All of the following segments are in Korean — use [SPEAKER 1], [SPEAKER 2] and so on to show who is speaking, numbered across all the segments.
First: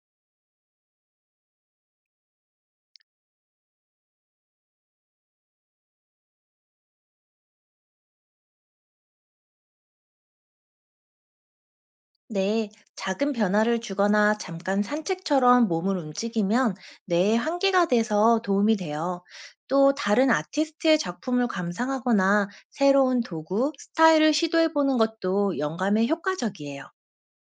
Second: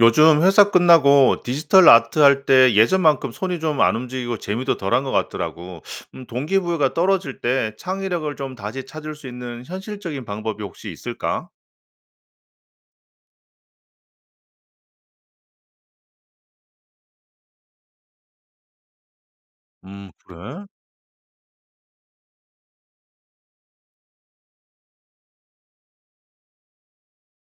[SPEAKER 1] 요즘 회사 끝나고 디지털 아트 할 때 예전만큼 손이 좀 안 움직이고 재미도 덜한 것 같더라고. 동기부여가 떨어질 때 창의력을 좀 다시 찾을 수 있는 현실적인 방법이 혹시 있을까?
[SPEAKER 2] 네, 작은 변화를 주거나 잠깐 산책처럼 몸을 움직이면 뇌의 환기가 돼서 도움이 돼요. 또 다른
[SPEAKER 1] 그래?
[SPEAKER 2] 아티스트의 작품을 감상하거나 새로운 도구, 스타일을 시도해보는 것도 영감에 효과적이에요.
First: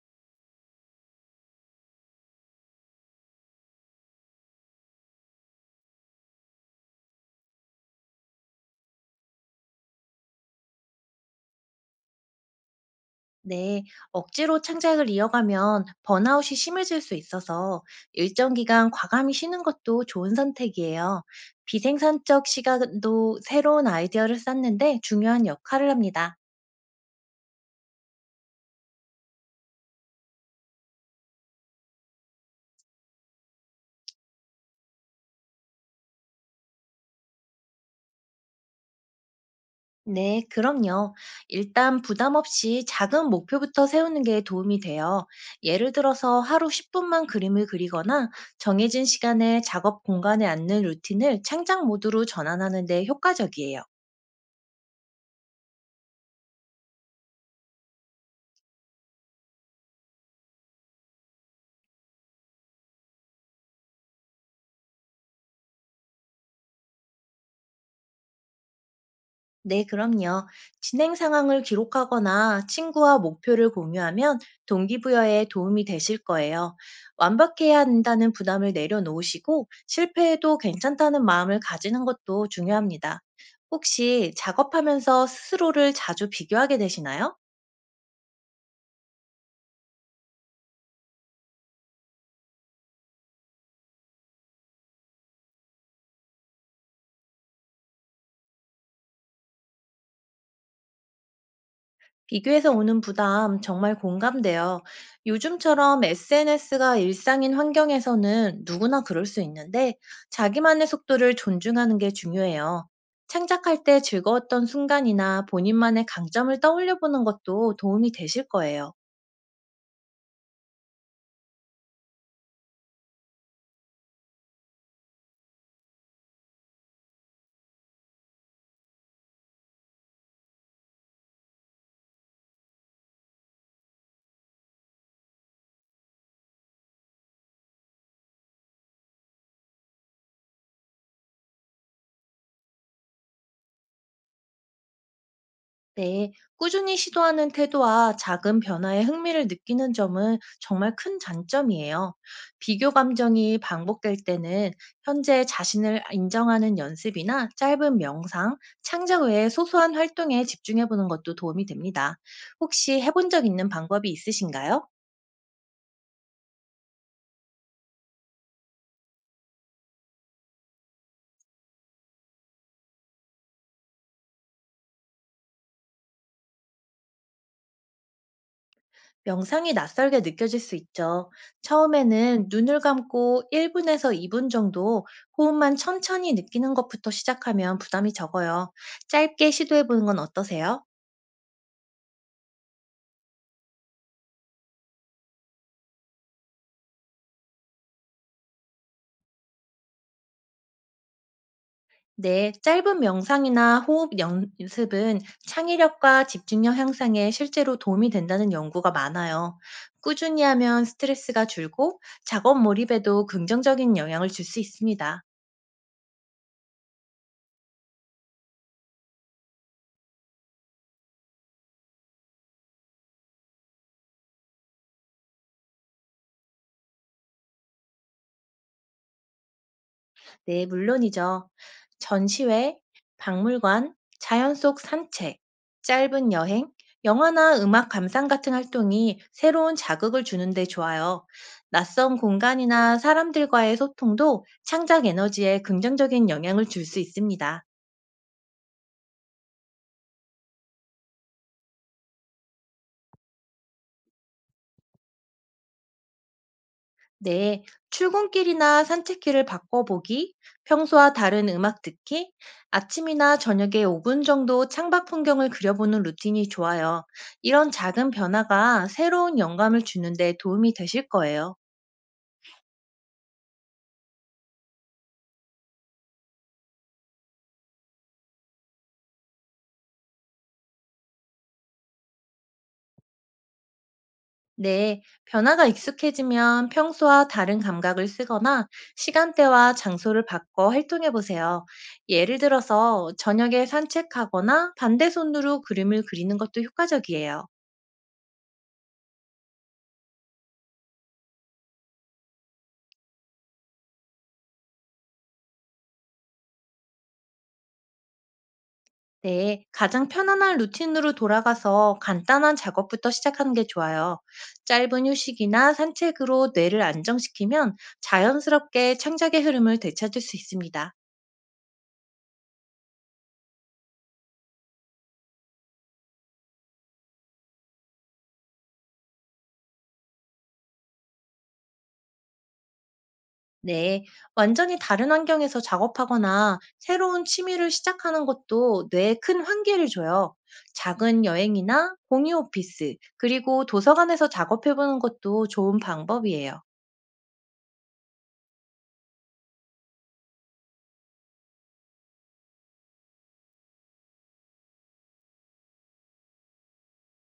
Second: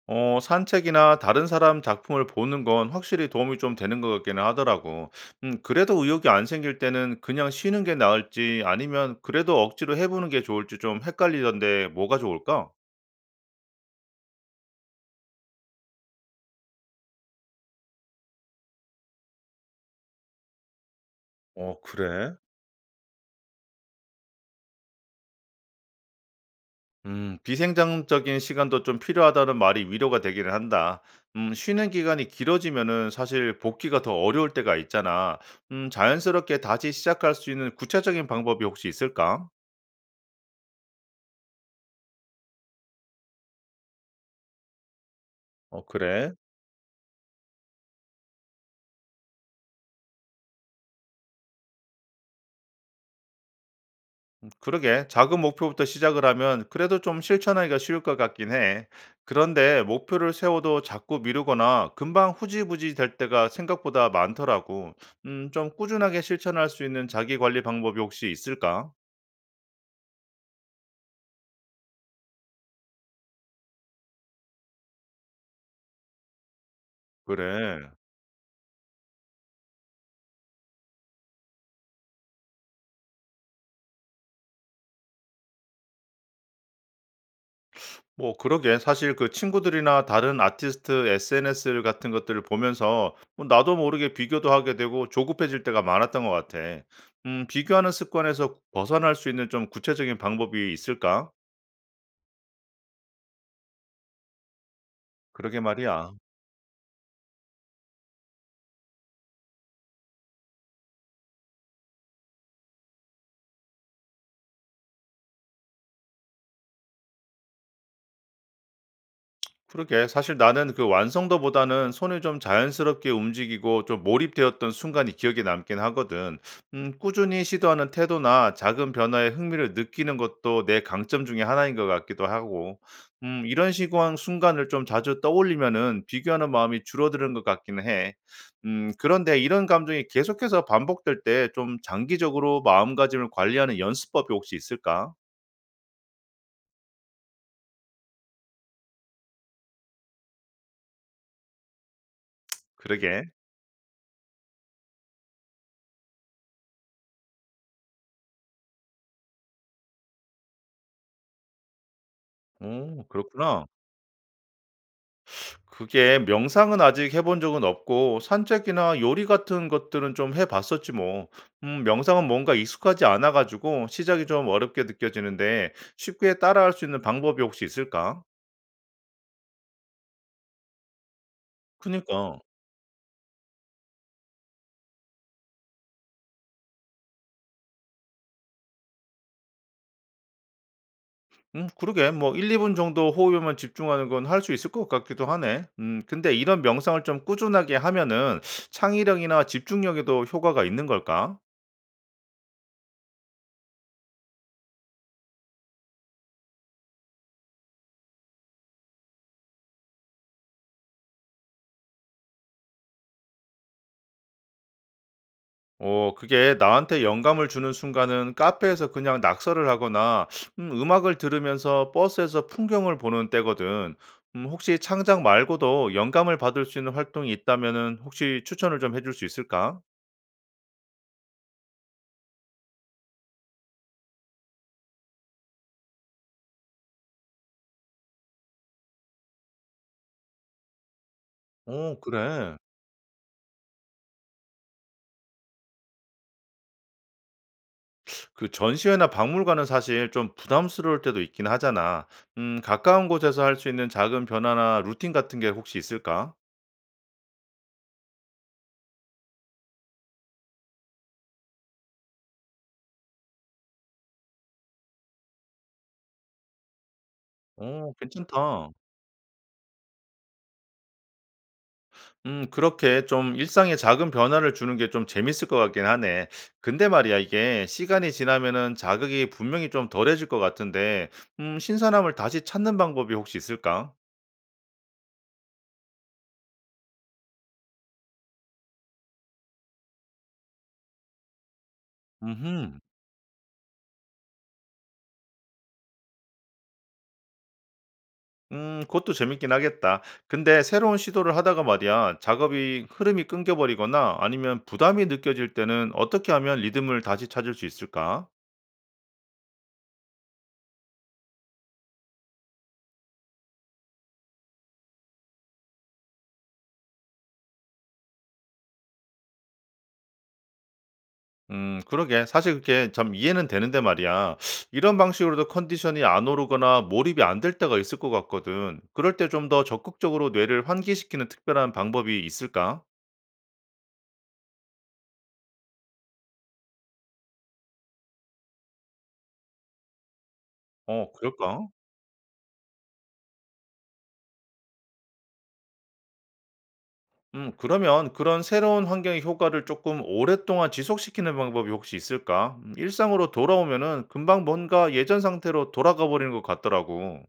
[SPEAKER 1] 어, 산책이나 다른 사람 작품을 보는 건 확실히 도움이 좀 되는 것 같기는 하더라고. 그래도 의욕이 안 생길 때는 그냥 쉬는 게 나을지 아니면 그래도 억지로 해보는 게 좋을지 좀 헷갈리던데 뭐가 좋을까?
[SPEAKER 2] 네, 억지로 창작을 이어가면 번아웃이 심해질 수 있어서 일정 기간 과감히 쉬는 것도 좋은 선택이에요.
[SPEAKER 1] 어, 그래?
[SPEAKER 2] 비생산적 시간도 새로운 아이디어를 쌓는데 중요한 역할을 합니다.
[SPEAKER 1] 비생장적인 시간도 좀 필요하다는 말이 위로가 되기는 한다. 쉬는 기간이 길어지면은 사실 복귀가 더 어려울 때가 있잖아. 자연스럽게 다시 시작할 수 있는 구체적인 방법이 혹시 있을까?
[SPEAKER 2] 네, 그럼요. 일단 부담 없이 작은 목표부터 세우는 게 도움이 돼요.
[SPEAKER 1] 어,
[SPEAKER 2] 예를
[SPEAKER 1] 그래.
[SPEAKER 2] 들어서 하루 10분만 그림을 그리거나 정해진 시간에 작업 공간에 앉는 루틴을 창작 모드로 전환하는 데 효과적이에요.
[SPEAKER 1] 그러게. 작은 목표부터 시작을 하면 그래도 좀 실천하기가 쉬울 것 같긴 해. 그런데 목표를 세워도 자꾸 미루거나 금방 후지부지 될 때가 생각보다 많더라고. 좀 꾸준하게 실천할 수 있는 자기 관리 방법이 혹시 있을까?
[SPEAKER 2] 네, 그럼요. 진행 상황을 기록하거나 친구와 목표를 공유하면 동기부여에 도움이 되실 거예요. 완벽해야
[SPEAKER 1] 그래.
[SPEAKER 2] 한다는 부담을 내려놓으시고 실패해도 괜찮다는 마음을 가지는 것도 중요합니다. 혹시 작업하면서 스스로를 자주 비교하게 되시나요?
[SPEAKER 1] 뭐 그러게. 사실 그 친구들이나 다른 아티스트 SNS 같은 것들을 보면서 뭐 나도 모르게 비교도 하게 되고 조급해질 때가 많았던 것 같아. 비교하는 습관에서 벗어날 수 있는 좀 구체적인 방법이 있을까?
[SPEAKER 2] 비교해서 오는 부담 정말 공감돼요.
[SPEAKER 1] 그러게
[SPEAKER 2] 요즘처럼
[SPEAKER 1] 말이야.
[SPEAKER 2] SNS가 일상인 환경에서는 누구나 그럴 수 있는데 자기만의 속도를 존중하는 게 중요해요. 창작할 때 즐거웠던 순간이나 본인만의 강점을 떠올려 보는 것도 도움이 되실 거예요.
[SPEAKER 1] 그러게. 사실 나는 그 완성도보다는 손을 좀 자연스럽게 움직이고 좀 몰입되었던 순간이 기억에 남긴 하거든. 꾸준히 시도하는 태도나 작은 변화에 흥미를 느끼는 것도 내 강점 중에 하나인 것 같기도 하고. 이런 시간 순간을 좀 자주 떠올리면은 비교하는 마음이 줄어드는 것 같기는 해. 그런데 이런 감정이 계속해서 반복될 때 좀 장기적으로 마음가짐을 관리하는 연습법이 혹시 있을까?
[SPEAKER 2] 네, 꾸준히 시도하는 태도와 작은 변화에 흥미를 느끼는 점은 정말 큰 장점이에요. 비교
[SPEAKER 1] 그러게.
[SPEAKER 2] 감정이 반복될 때는 현재 자신을 인정하는 연습이나 짧은 명상, 창작 외의 소소한 활동에 집중해 보는 것도 도움이 됩니다. 혹시
[SPEAKER 1] 오,
[SPEAKER 2] 해본 적
[SPEAKER 1] 그렇구나.
[SPEAKER 2] 있는 방법이 있으신가요?
[SPEAKER 1] 그게 명상은 아직 해본 적은 없고 산책이나 요리 같은 것들은 좀 해봤었지 뭐. 명상은 뭔가 익숙하지 않아가지고 시작이 좀 어렵게 느껴지는데 쉽게 따라할 수 있는 방법이 혹시 있을까?
[SPEAKER 2] 명상이 낯설게 느껴질 수 있죠.
[SPEAKER 1] 그니까.
[SPEAKER 2] 처음에는 눈을 감고 1분에서 2분 정도 호흡만 천천히 느끼는 것부터 시작하면 부담이 적어요. 짧게 시도해 보는 건 어떠세요?
[SPEAKER 1] 그러게. 뭐 1, 2분 정도 호흡에만 집중하는 건 할 수 있을 것 같기도 하네. 근데 이런 명상을 좀 꾸준하게 하면은 창의력이나 집중력에도 효과가 있는 걸까?
[SPEAKER 2] 네, 짧은 명상이나 호흡 연습은 창의력과 집중력 향상에 실제로 도움이 된다는 연구가 많아요. 꾸준히 하면 스트레스가 줄고 작업 몰입에도 긍정적인 영향을 줄 수 있습니다.
[SPEAKER 1] 어 그게 나한테 영감을 주는 순간은 카페에서 그냥 낙서를 하거나 음악을 들으면서 버스에서 풍경을 보는 때거든. 혹시 창작 말고도 영감을 받을 수 있는 활동이 있다면은 혹시 추천을 좀 해줄 수 있을까?
[SPEAKER 2] 네, 물론이죠. 전시회, 박물관, 자연 속 산책, 짧은 여행, 영화나 음악 감상 같은 활동이 새로운 자극을 주는데 좋아요.
[SPEAKER 1] 어
[SPEAKER 2] 낯선
[SPEAKER 1] 그래.
[SPEAKER 2] 공간이나 사람들과의 소통도 창작 에너지에 긍정적인 영향을 줄 수 있습니다.
[SPEAKER 1] 그 전시회나 박물관은 사실 좀 부담스러울 때도 있긴 하잖아. 가까운 곳에서 할 수 있는 작은 변화나 루틴 같은 게 혹시 있을까?
[SPEAKER 2] 네, 출근길이나 산책길을 바꿔보기, 평소와 다른 음악 듣기, 아침이나 저녁에 5분 정도 창밖 풍경을 그려보는 루틴이 좋아요. 이런
[SPEAKER 1] 어
[SPEAKER 2] 작은
[SPEAKER 1] 괜찮다.
[SPEAKER 2] 변화가 새로운 영감을 주는데 도움이 되실 거예요.
[SPEAKER 1] 그렇게 좀 일상에 작은 변화를 주는 게 좀 재밌을 것 같긴 하네. 근데 말이야, 이게 시간이 지나면은 자극이 분명히 좀 덜해질 것 같은데, 신선함을 다시 찾는 방법이 혹시 있을까?
[SPEAKER 2] 네, 변화가 익숙해지면 평소와 다른 감각을 쓰거나 시간대와 장소를 바꿔 활동해 보세요. 예를
[SPEAKER 1] 음
[SPEAKER 2] 들어서 저녁에 산책하거나 반대손으로 그림을 그리는 것도 효과적이에요.
[SPEAKER 1] 그것도 재밌긴 하겠다. 근데 새로운 시도를 하다가 말이야, 작업이 흐름이 끊겨버리거나 아니면 부담이 느껴질 때는 어떻게 하면 리듬을 다시 찾을 수 있을까?
[SPEAKER 2] 네, 가장 편안한 루틴으로 돌아가서 간단한 작업부터 시작하는 게 좋아요. 짧은 휴식이나 산책으로 뇌를 안정시키면 자연스럽게 창작의 흐름을 되찾을 수 있습니다.
[SPEAKER 1] 그러게. 사실 그게 참 이해는 되는데 말이야. 이런 방식으로도 컨디션이 안 오르거나 몰입이 안 될 때가 있을 것 같거든. 그럴 때 좀 더 적극적으로 뇌를 환기시키는 특별한 방법이 있을까?
[SPEAKER 2] 네, 완전히 다른 환경에서 작업하거나 새로운 취미를 시작하는 것도 뇌에 큰 환기를 줘요.
[SPEAKER 1] 어
[SPEAKER 2] 작은
[SPEAKER 1] 그럴까?
[SPEAKER 2] 여행이나 공유 오피스, 그리고 도서관에서 작업해보는 것도 좋은 방법이에요.
[SPEAKER 1] 그러면 그런 새로운 환경의 효과를 조금 오랫동안 지속시키는 방법이 혹시 있을까? 일상으로 돌아오면은 금방 뭔가 예전 상태로 돌아가 버리는 것 같더라고.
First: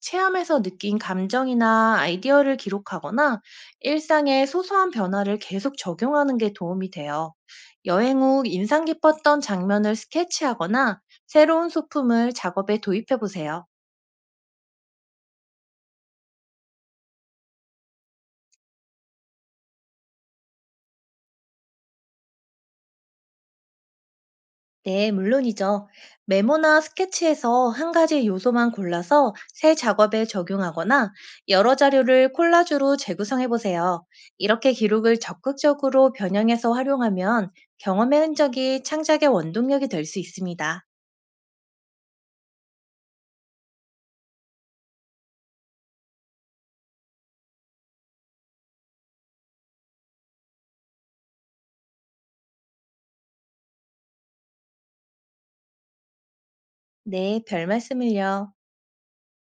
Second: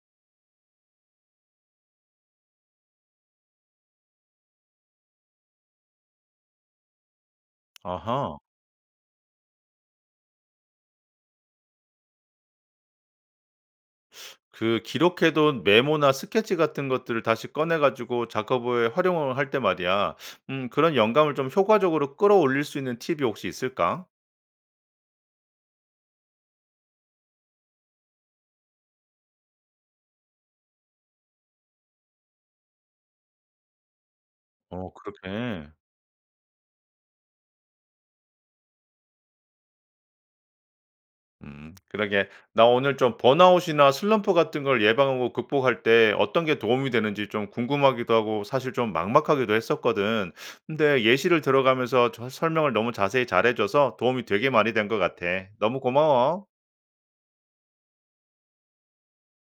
[SPEAKER 2] 체험에서 느낀 감정이나 아이디어를 기록하거나 일상의 소소한 변화를 계속 적용하는 게 도움이 돼요. 여행
[SPEAKER 1] 아하.
[SPEAKER 2] 후 인상 깊었던 장면을 스케치하거나 새로운 소품을 작업에 도입해 보세요.
[SPEAKER 1] 그 기록해 둔 메모나 스케치 같은 것들을 다시 꺼내 가지고 작업에 활용을 할 때 말이야. 그런 영감을 좀 효과적으로 끌어올릴 수 있는 팁이 혹시 있을까?
[SPEAKER 2] 네, 물론이죠. 메모나 스케치에서 한 가지 요소만 골라서 새 작업에 적용하거나 여러 자료를 콜라주로 재구성해 보세요. 이렇게
[SPEAKER 1] 어
[SPEAKER 2] 기록을
[SPEAKER 1] 그렇게.
[SPEAKER 2] 적극적으로 변형해서 활용하면 경험의 흔적이 창작의 원동력이 될 수 있습니다.
[SPEAKER 1] 그러게. 나 오늘 좀 번아웃이나 슬럼프 같은 걸 예방하고 극복할 때 어떤 게 도움이 되는지 좀 궁금하기도 하고 사실 좀 막막하기도 했었거든. 근데 예시를 들어가면서 저 설명을 너무 자세히 잘해 줘서 도움이 되게 많이 된 것 같아. 너무 고마워.
[SPEAKER 2] 네, 별 말씀을요.